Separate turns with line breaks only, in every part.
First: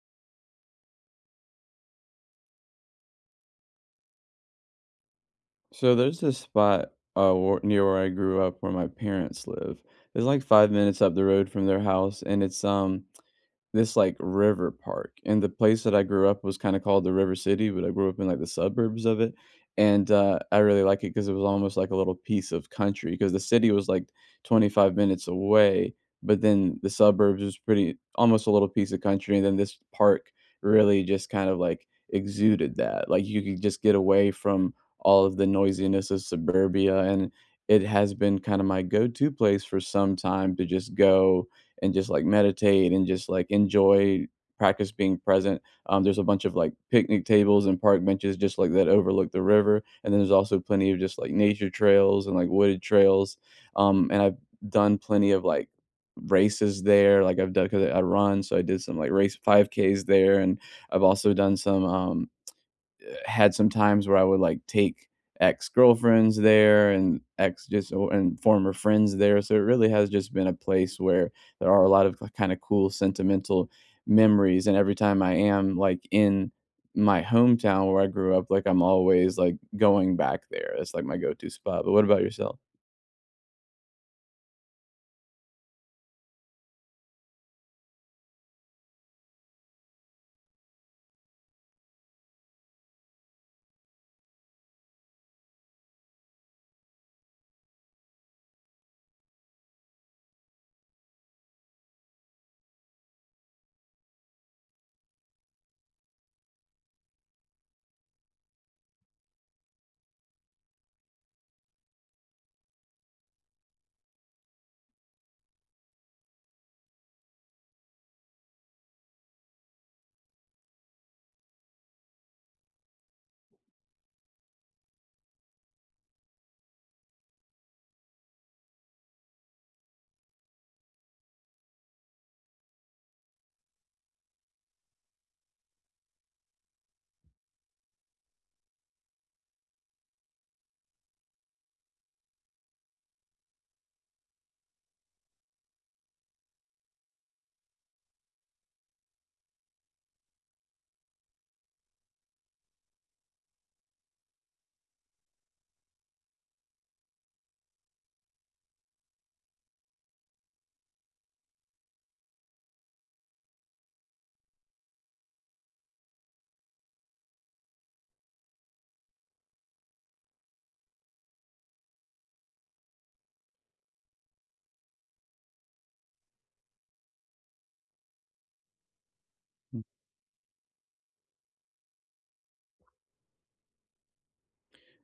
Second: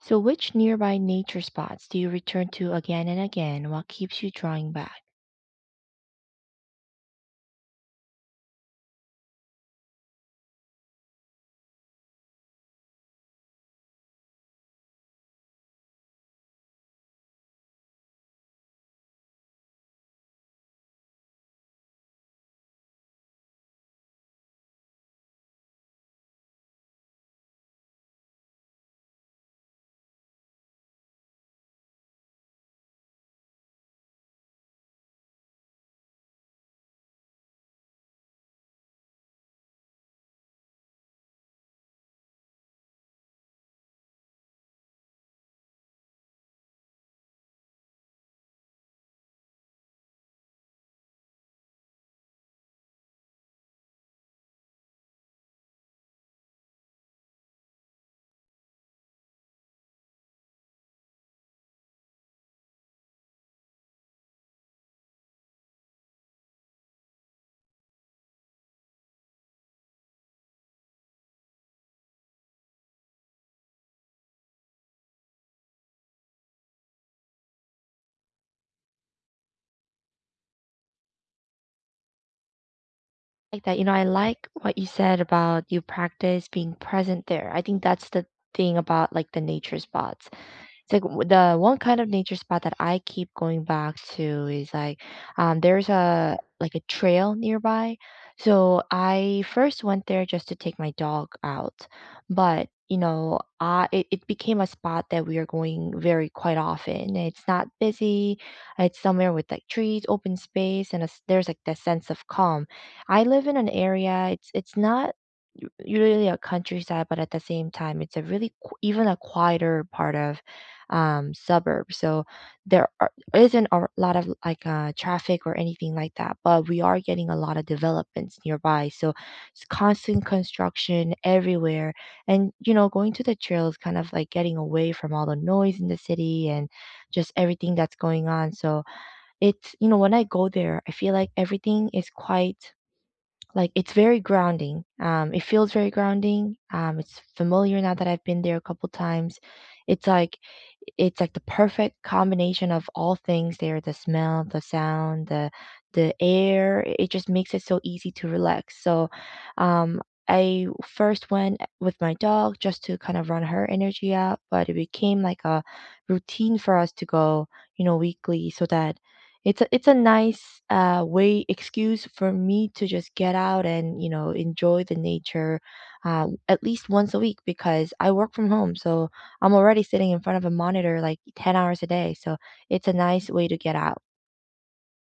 So, which nearby nature spots do you return to again and again? What keeps you drawing back?
So there's this spot where, near where I grew up, where my parents live. It's like 5 minutes up the road from their house, and it's this, like, river park, and the place that I grew up was kinda called the River City, but I grew up in, like, the suburbs of it, and, I really like it because it was almost like a little piece of country. Because the city was, like, 25 minutes away, but then the suburbs was pretty almost a little piece of country, and then this park really just kind of, like, exuded that, like, you could just get away from all of the noisiness of suburbia, and it has been kinda my go-to place for some time to just go and just like meditate and just like enjoy practice being present. There's a bunch of like picnic tables and park benches just like that overlook the river. And then there's also plenty of just like nature trails and like wooded trails. And I've done plenty of like races there. Like I've done because I run, so I did some like race 5Ks there, and I've also done some had some times where I would like take ex girlfriends there and ex just and former friends there. So it really has just been a place where there are a lot of kind of cool sentimental memories. And every time I am like in my hometown where I grew up, like I'm always like going back there. It's like my go to spot. But what about yourself?
Like that, you know, I like what you said about you practice being present there. I think that's the thing about like the nature spots. It's like the one kind of nature spot that I keep going back to is like there's a like a trail nearby. So I first went there just to take my dog out, but you know, it became a spot that we are going very quite often. It's not busy. It's somewhere with like trees, open space, and a s there's like that sense of calm. I live in an area. It's not really a countryside, but at the same time, it's a really even a quieter part of suburb. So isn't a lot of like traffic or anything like that, but we are getting a lot of developments nearby. So it's constant construction everywhere. And, you know, going to the trail is kind of like getting away from all the noise in the city and just everything that's going on. So it's, you know, when I go there, I feel like everything is quite like it's very grounding. It feels very grounding. It's familiar now that I've been there a couple times. It's like it's like the perfect combination of all things there, the smell, the sound, the air. It just makes it so easy to relax. So, um, I first went with my dog just to kind of run her energy out, but it became like a routine for us to go, you know, weekly so that it's a nice way excuse for me to just get out and you know enjoy the nature at least once a week because I work from home so I'm already sitting in front of a monitor like 10 hours a day. So it's a nice way to get out.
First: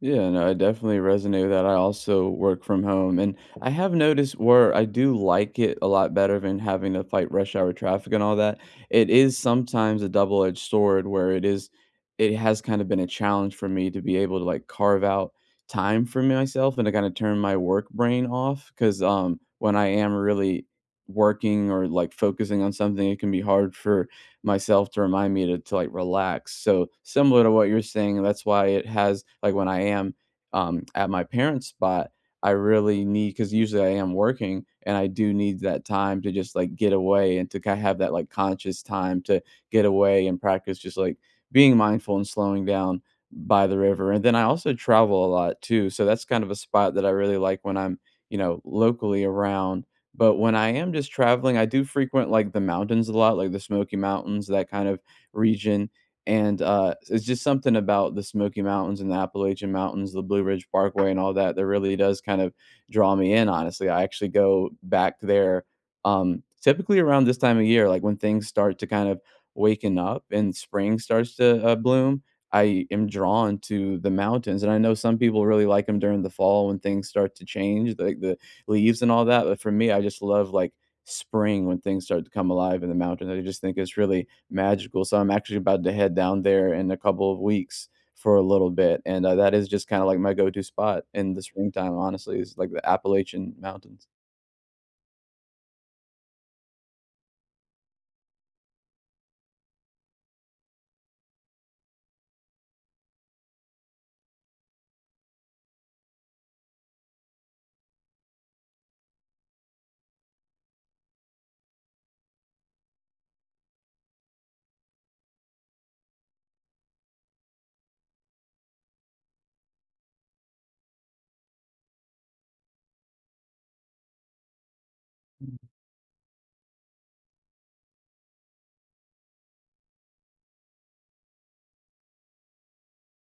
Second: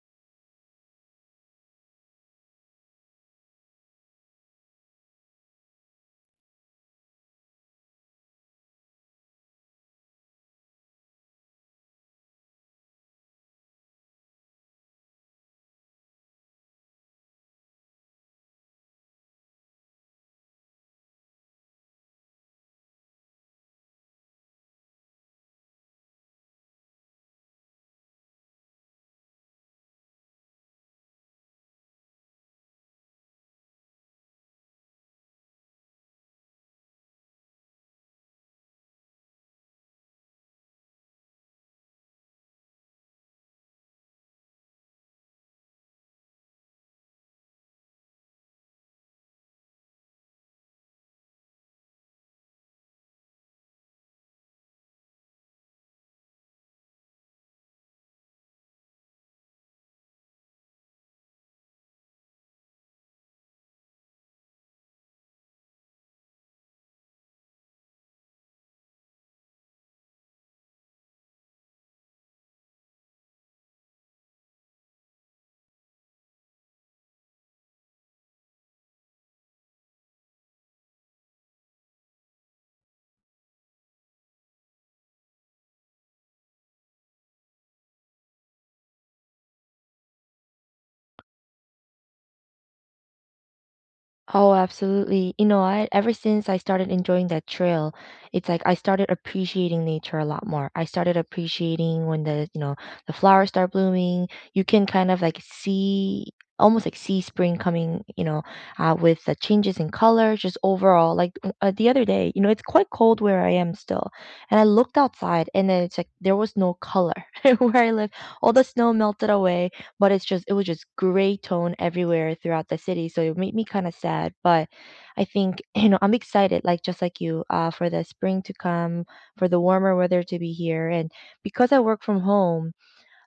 Yeah, no, I definitely resonate with that. I also work from home, and I have noticed where I do like it a lot better than having to fight rush hour traffic and all that. It is sometimes a double-edged sword where it is, it has kind of been a challenge for me to be able to like carve out time for myself and to kind of turn my work brain off. Because when I am really working or like focusing on something, it can be hard for myself to remind me to, like, relax. So, similar to what you're saying, that's why it has like, when I am, at my parents' spot, I really need because usually I am working, and I do need that time to just, like, get away and to ki have that, like, conscious time to get away and practice just, like, being mindful and slowing down by the river, and then I also travel a lot too, so that's kind of a spot that I really like when I'm, you know, locally around. But when I am just traveling, I do frequent, like, the mountains a lot, like the Smoky Mountains, that kind of region, and, it's just something about the Smoky Mountains and the Appalachian Mountains, the Blue Ridge Parkway and all that, that really does kind of draw me in, honestly. I actually go back there, typically around this time of year, like, when things start to kind of waken up and spring starts to, bloom, I am drawn to the mountains, and I know some people really like them during the fall when things start to change, like the leaves and all that. But for me, I just love like spring when things start to come alive in the mountains. I just think it's really magical. So I'm actually about to head down there in a couple of weeks for a little bit. And that is just kind of like my go to spot in the springtime, honestly, is like the Appalachian Mountains.
Oh, absolutely. You know what? Ever since I started enjoying that trail, it's like I started appreciating nature a lot more. I started appreciating when the, you know, the flowers start blooming. You can kind of like see almost like see spring coming, you know, with the changes in color, just overall. Like the other day, you know, it's quite cold where I am still. And I looked outside and then it's like there was no color where I live. All the snow melted away but it was just gray tone everywhere throughout the city, so it made me kind of sad. But I think you know I'm excited, like just like you, for the spring to come, for the warmer weather to be here, and because I work from home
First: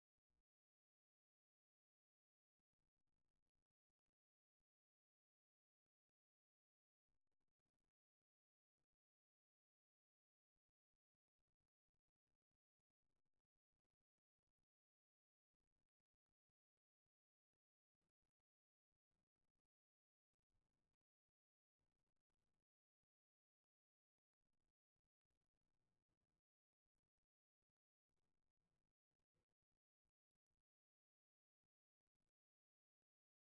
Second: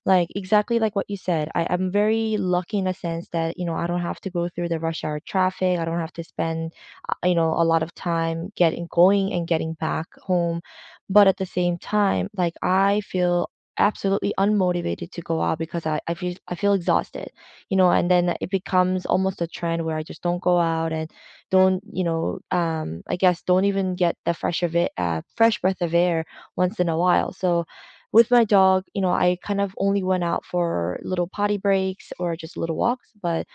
like, exactly like what you said, I'm very lucky in a sense that, you know, I don't have to go through the rush hour traffic. I don't have to spend, you know, a lot of time getting going and getting back home. But at the same time, like I feel absolutely unmotivated to go out because I feel exhausted, you know, and then it becomes almost a trend where I just don't go out and don't, you know, I guess don't even get the fresh breath of air once in a while. So with my dog, you know, I kind of only went out for little potty breaks or just little walks, but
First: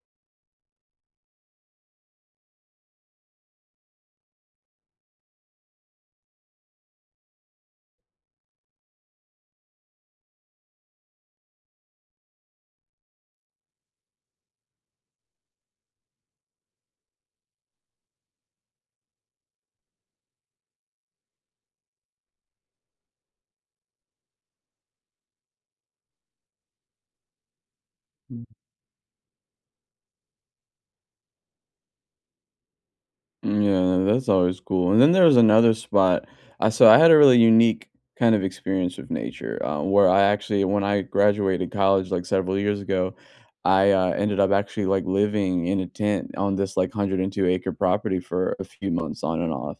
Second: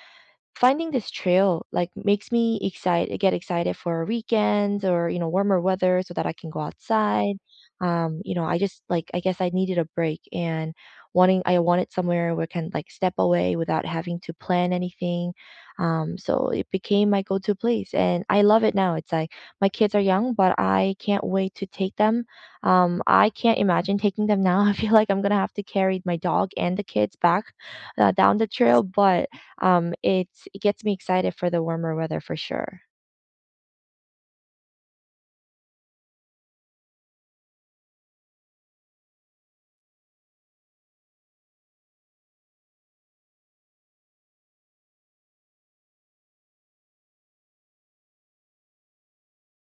finding this trail like makes me excited, get excited for weekends or you know warmer weather so that I can go outside. You know, I just like I guess I needed a break and wanting I wanted somewhere where I can like step away without having to plan anything. So it became my go-to place and I love it now. It's like my kids are young, but I can't wait to take them. I can't imagine taking them now. I feel like I'm gonna have to carry my dog and the kids back down the trail, but it gets me excited for the warmer weather for sure.
Mm, yeah, that's always cool. And then there was another spot. I so I had a really unique kind of experience with nature, where I actually, when I graduated college like several years ago, I ended up actually like living in a tent on this like 102-acre property for a few months on and off.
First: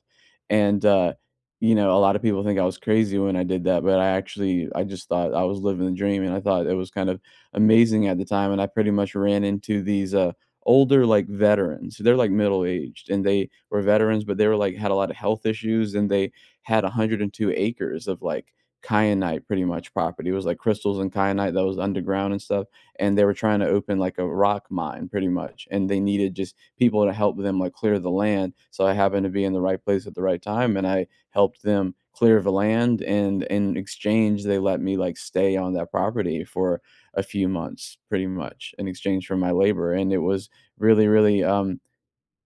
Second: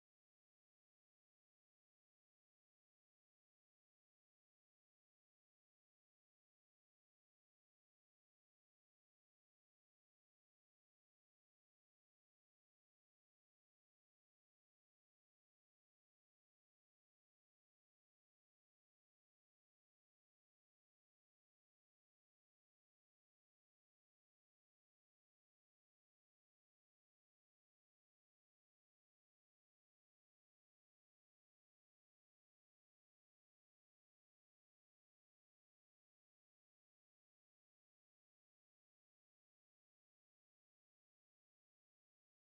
And a lot of people think I was crazy when I did that, but I actually, I just thought I was living the dream, and I thought it was kind of amazing at the time. And I pretty much ran into these. Older, like, veterans. They're, like, middle-aged, and they were veterans, but they were, like, had a lot of health issues, and they had 102 acres of, like, kyanite, pretty much, property. It was, like, crystals and kyanite that was underground and stuff, and they were trying to open, like, a rock mine, pretty much, and they needed just people to help them, like, clear the land, so I happened to be in the right place at the right time, and I helped them clear the land, and in exchange, they let me, like, stay on that property for a few months, pretty much, in exchange for my labor, and it was really, really, um,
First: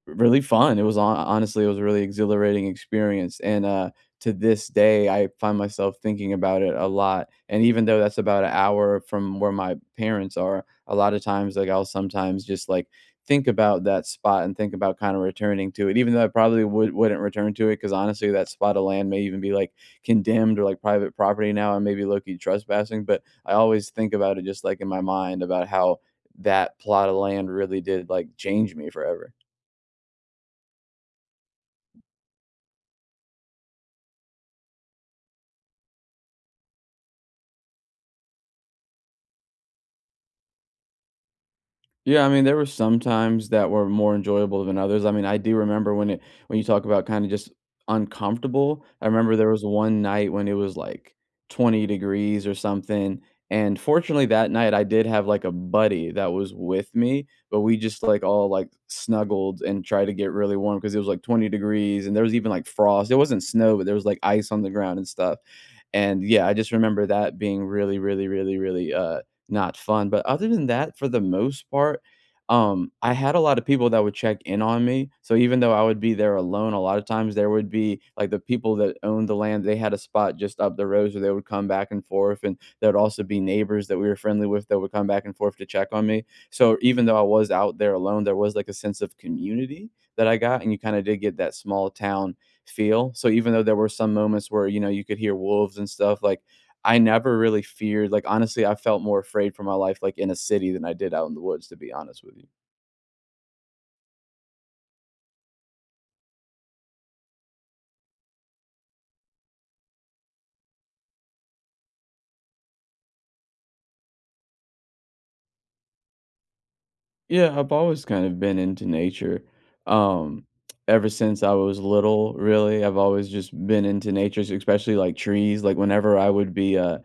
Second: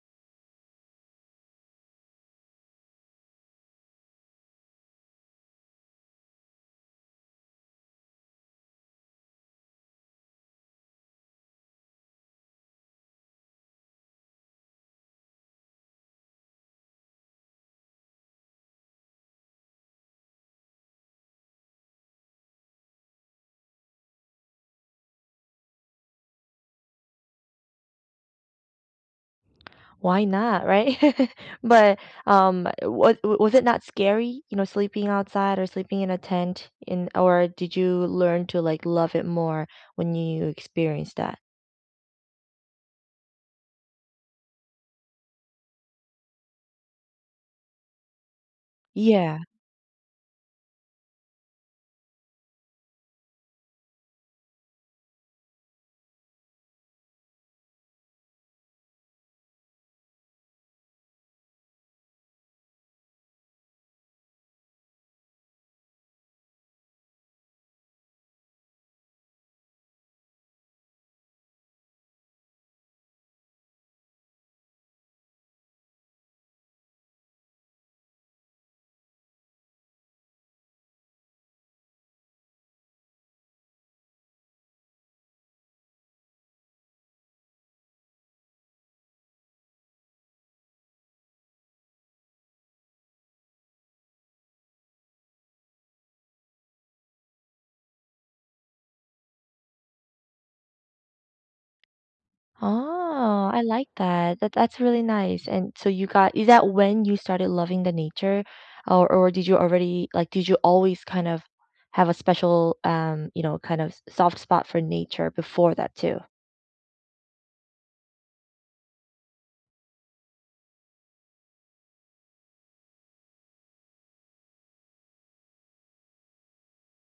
Really fun. It was honestly, it was a really exhilarating experience, and, to this day, I find myself thinking about it a lot, and even though that's about an hour from where my parents are, a lot of times, like, I'll sometimes just, like, think about that spot and think about kinda returning to it, even though I probably wouldn't return to it, because honestly, that spot of land may even be, like, condemned or, like, private property now and maybe low-key trespassing, but I always think about it just, like, in my mind about how that plot of land really did, like, change me forever.
Why not, right? But, was it not scary, you know, sleeping outside or sleeping in a tent in or did you learn to, like, love it more when you experienced that?
Yeah, I mean, there were some times that were more enjoyable than others. I mean, I do remember when you talk about kinda just uncomfortable, I remember
Yeah.
there was one night when it was, like, 20 degrees or something, and fortunately, that night, I did have, like, a buddy that was with me, but we just, like, all, like, snuggled and tried to get really warm because it was, like, 20 degrees, and there was even, like, frost. It wasn't snow, but there was, like, ice on the ground and stuff, and, yeah, I just remember that being really, really, really, really, not fun. But other than that, for the most part, I had a lot of people that would check in on me. So even though I would be there alone, a lot of times there would be like the people that owned the land, they had a spot just up the road. So they would come back and forth. And there would also be neighbors that we were friendly with that would come back and forth to check on me. So even though I was out there alone, there was like a sense of community that I got. And you kind of did get that small town feel. So even though there were some moments where, you know, you could hear wolves and stuff, like I never really feared like, honestly, I felt more afraid for my life, like, in a city than I did out in the woods, to be honest with you.
Oh, I like that. That's really nice, and so you got is that when you started loving the nature? Or did you already like, did you always kind of have a special, you know, kind of s soft spot for nature before that too?
Yeah, I've always kind of been into nature. Um, Ever since I was little, really, I've always just been into nature, s especially, like, trees, like, whenever I would be,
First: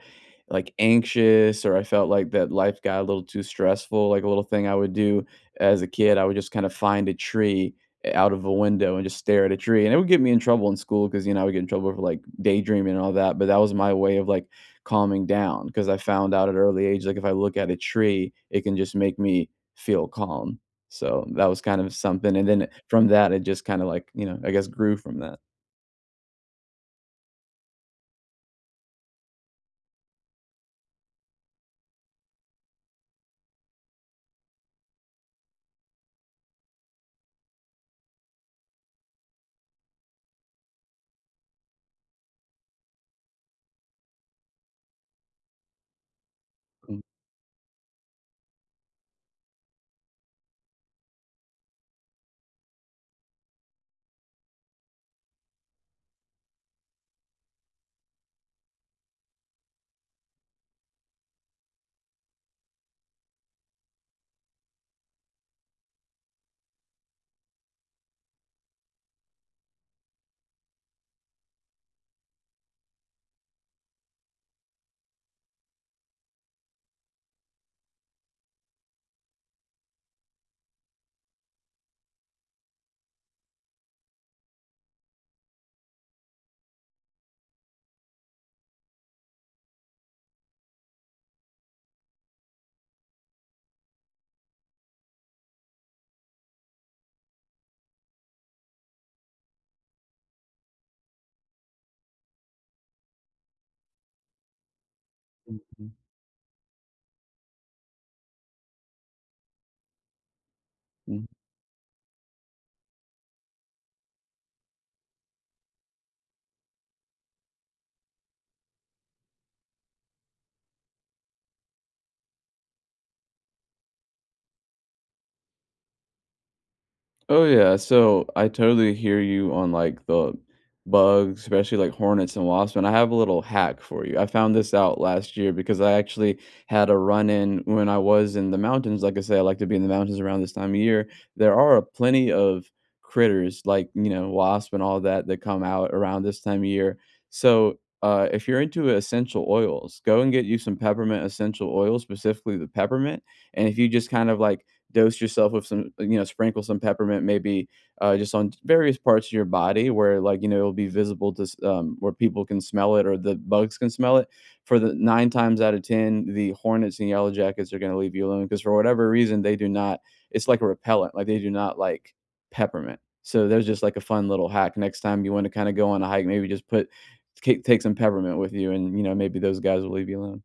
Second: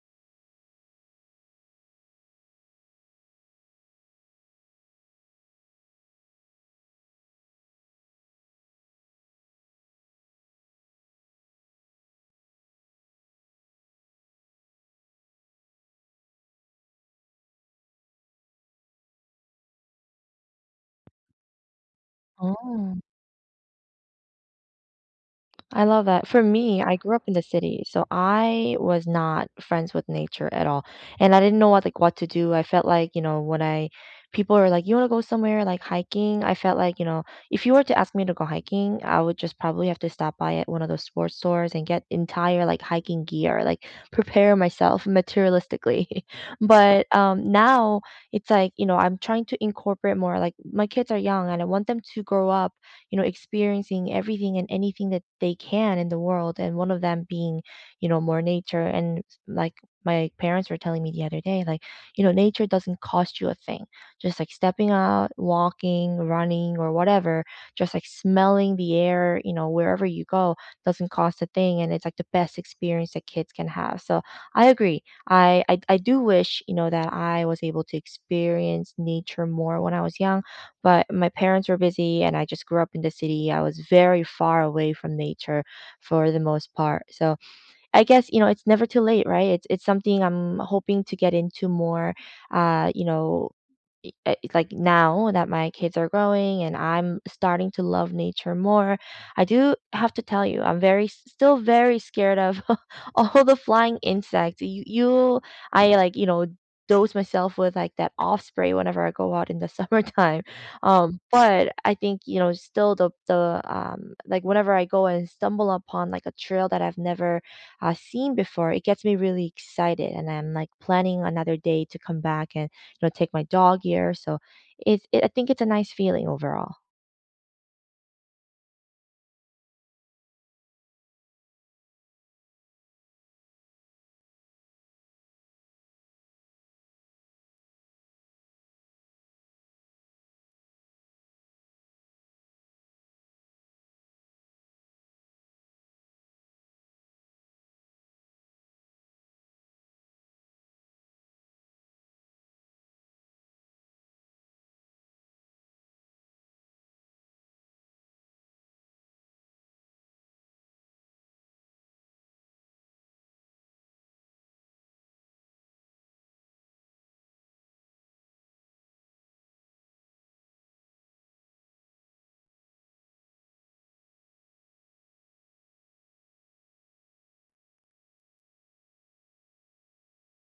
like, anxious or I felt like that life got a little too stressful, like, a little thing I would do as a kid, I would just kinda find a tree out of a window and just stare at a tree, and it would get me in trouble in school because you know, I would get in trouble for, like, daydreaming and all that, but that was my way of, like, calming down because I found out at an early age, like, if I look at a tree, it can just make me feel calm. So, that was kind of something, and then
Oh,
from that, it just kinda, like, you know, I guess grew from that.
I love that. For me, I grew up in the city, so I was not friends with nature at all. And I didn't know what to do. I felt like, you know, when I people are like, "You want to go somewhere like hiking?" I felt like, you know, if you were to ask me to go hiking, I would just probably have to stop by at one of those sports stores and get entire like hiking gear, like prepare myself materialistically.
Mm,
But now it's like, you know, I'm trying to incorporate more like my kids are young and I want them to grow up you know, experiencing everything and anything that they can in the world. And one of them being, you know, more nature. And like my parents were telling me the other day, like, you know, nature doesn't cost you a thing. Just like stepping out, walking, running, or whatever, just like smelling the air, you know, wherever you go doesn't cost a thing. And it's like the best experience that kids can have. So I agree. I do wish you know that I was able to experience nature more when I was young. But my parents were busy, and I just grew up in the city. I was very far away from nature for the most part. So I guess, you know, it's never too late, right? It's something I'm hoping to get into more, you know, like now that my kids are growing and I'm starting to love nature more, I do have to tell you, I'm very scared of all the flying insects. You
mhm,
I like you know dose myself with like that off spray whenever I go out in the summertime.
mhm.
But I think you know still the like whenever I go and stumble upon like a trail that I've never seen before, it gets me really excited, and I'm like planning another day to come back and know, take my dog here. So I think it's a nice feeling overall.
Oh yeah, so I totally hear you on like the bugs, especially like hornets and wasps. And I have a little hack for you. I found this out last year because I actually had a run in when I was in the mountains. Like I say, I like to be in the mountains around this time of year. There are plenty of critters like you know wasp and all that that come out around this time of year. So if you're into essential oils, go and get you some peppermint essential oil, specifically the peppermint. And if you just kind of like dose yourself with some sprinkle some peppermint maybe, just on various parts of your body where, like, you know, it'll be visible to s where people can smell it or the bugs can smell it. For the 9 times out of 10, the hornets and yellow jackets are gonna leave you alone because for whatever reason, they do not it's like a repellent, like, they do not like peppermint. So there's just, like, a fun little hack. Next time you wanna kinda go on a hike, maybe just put take take some peppermint with you and, you know, maybe those guys will leave you alone.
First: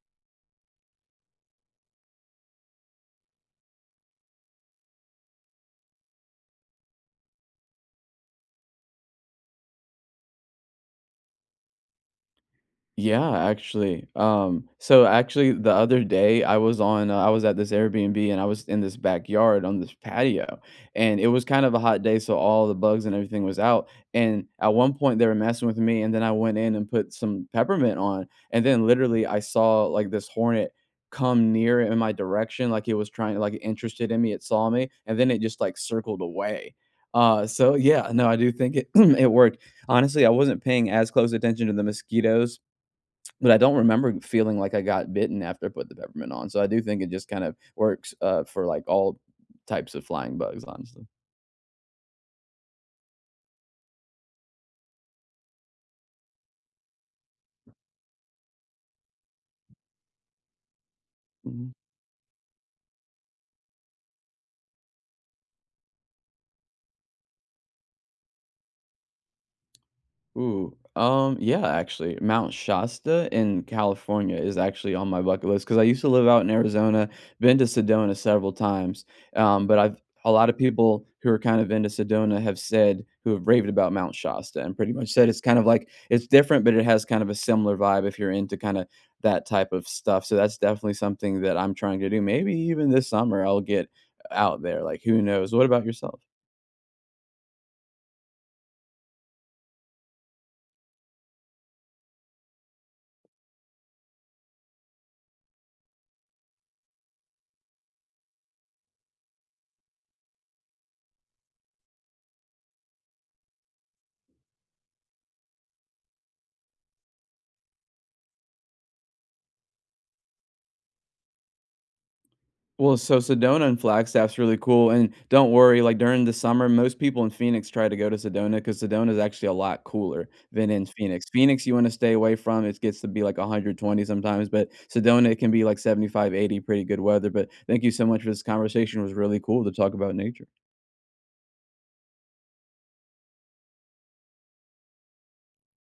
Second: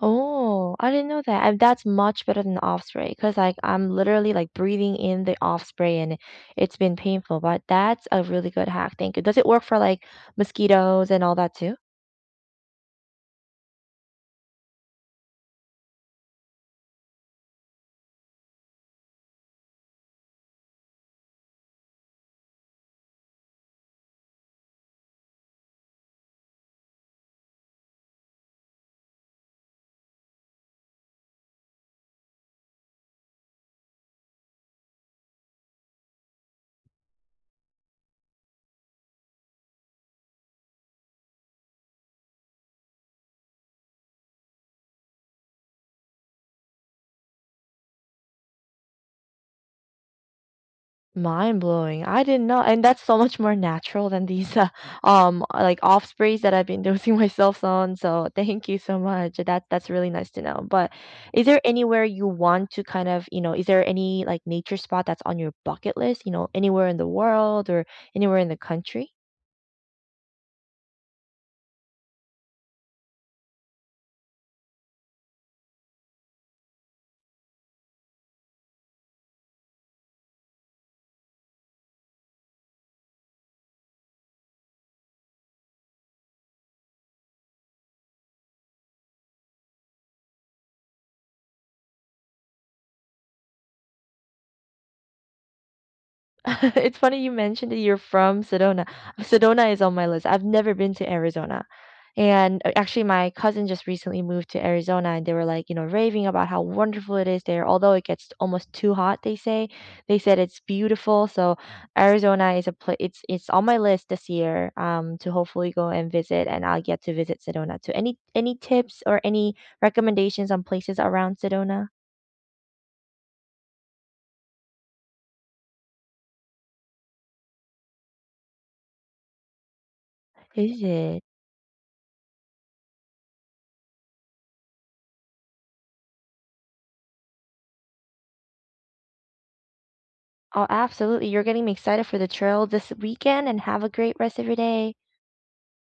Oh, I didn't know that. And that's much better than the off spray because like I'm literally like breathing in the off spray and it's been painful, but that's a really good hack. Thank you. Does it work for like mosquitoes and all that too?
Yeah, actually. So actually the other day I was at this Airbnb and I was in this backyard on this patio and it was kind of a hot day so all the bugs and everything was out and at one point they were messing with me and then I went in and put some peppermint on and then literally I saw like this hornet come near in my direction like it was trying like interested in me it saw me and then it just like circled away. So yeah, no I do think it it worked honestly, I wasn't paying as close attention to the mosquitoes but I don't remember feeling like I got bitten after I put the peppermint on, so I do think it just kind of works, for, like, all types of flying bugs, honestly.
Mind blowing. I didn't know, and that's so much more natural than these like off sprays that I've been dosing myself on. So thank you so much. That's really nice to know. But is there
Mhm.
anywhere you want to kind of, you know, is there any like nature spot that's on your bucket list, you know, anywhere in the world or anywhere in the country?
Ooh, yeah, actually, Mount Shasta in California is actually on my bucket list because I used to live out in Arizona, been to Sedona several times. But I've A lot of people who are kind of into Sedona have said who have raved about Mount Shasta and pretty much said it's kind of like it's different, but it has kind of a similar vibe if you're into kind of that type of stuff. So that's definitely something that I'm trying to do. Maybe even this summer I'll get out there. Like, who knows? What about yourself?
It's funny you mentioned that you're from Sedona. Sedona is on my list. I've never been to Arizona. And actually, my cousin just recently moved to Arizona, and they were like, you know, raving about how wonderful it is there. Although it gets almost too hot, they say. They said it's beautiful. So Arizona is a place. It's on my list this year, to hopefully go and visit, and I'll get to visit Sedona too. Any tips or any recommendations on places around Sedona?
Well, so Sedona and Flagstaff's really cool, and don't worry, like, during the summer, most people in Phoenix try to go to Sedona because Sedona is actually a lot cooler than
Is
in
it?
Phoenix. Phoenix, you wanna stay away from, it gets to be, like, 120 sometimes, but Sedona, it can be, like, 75, 80, pretty good weather, but thank you so much for this conversation, it was really cool to talk about nature.
Oh, absolutely. You're getting me excited for the trail this weekend and have a great rest of your day.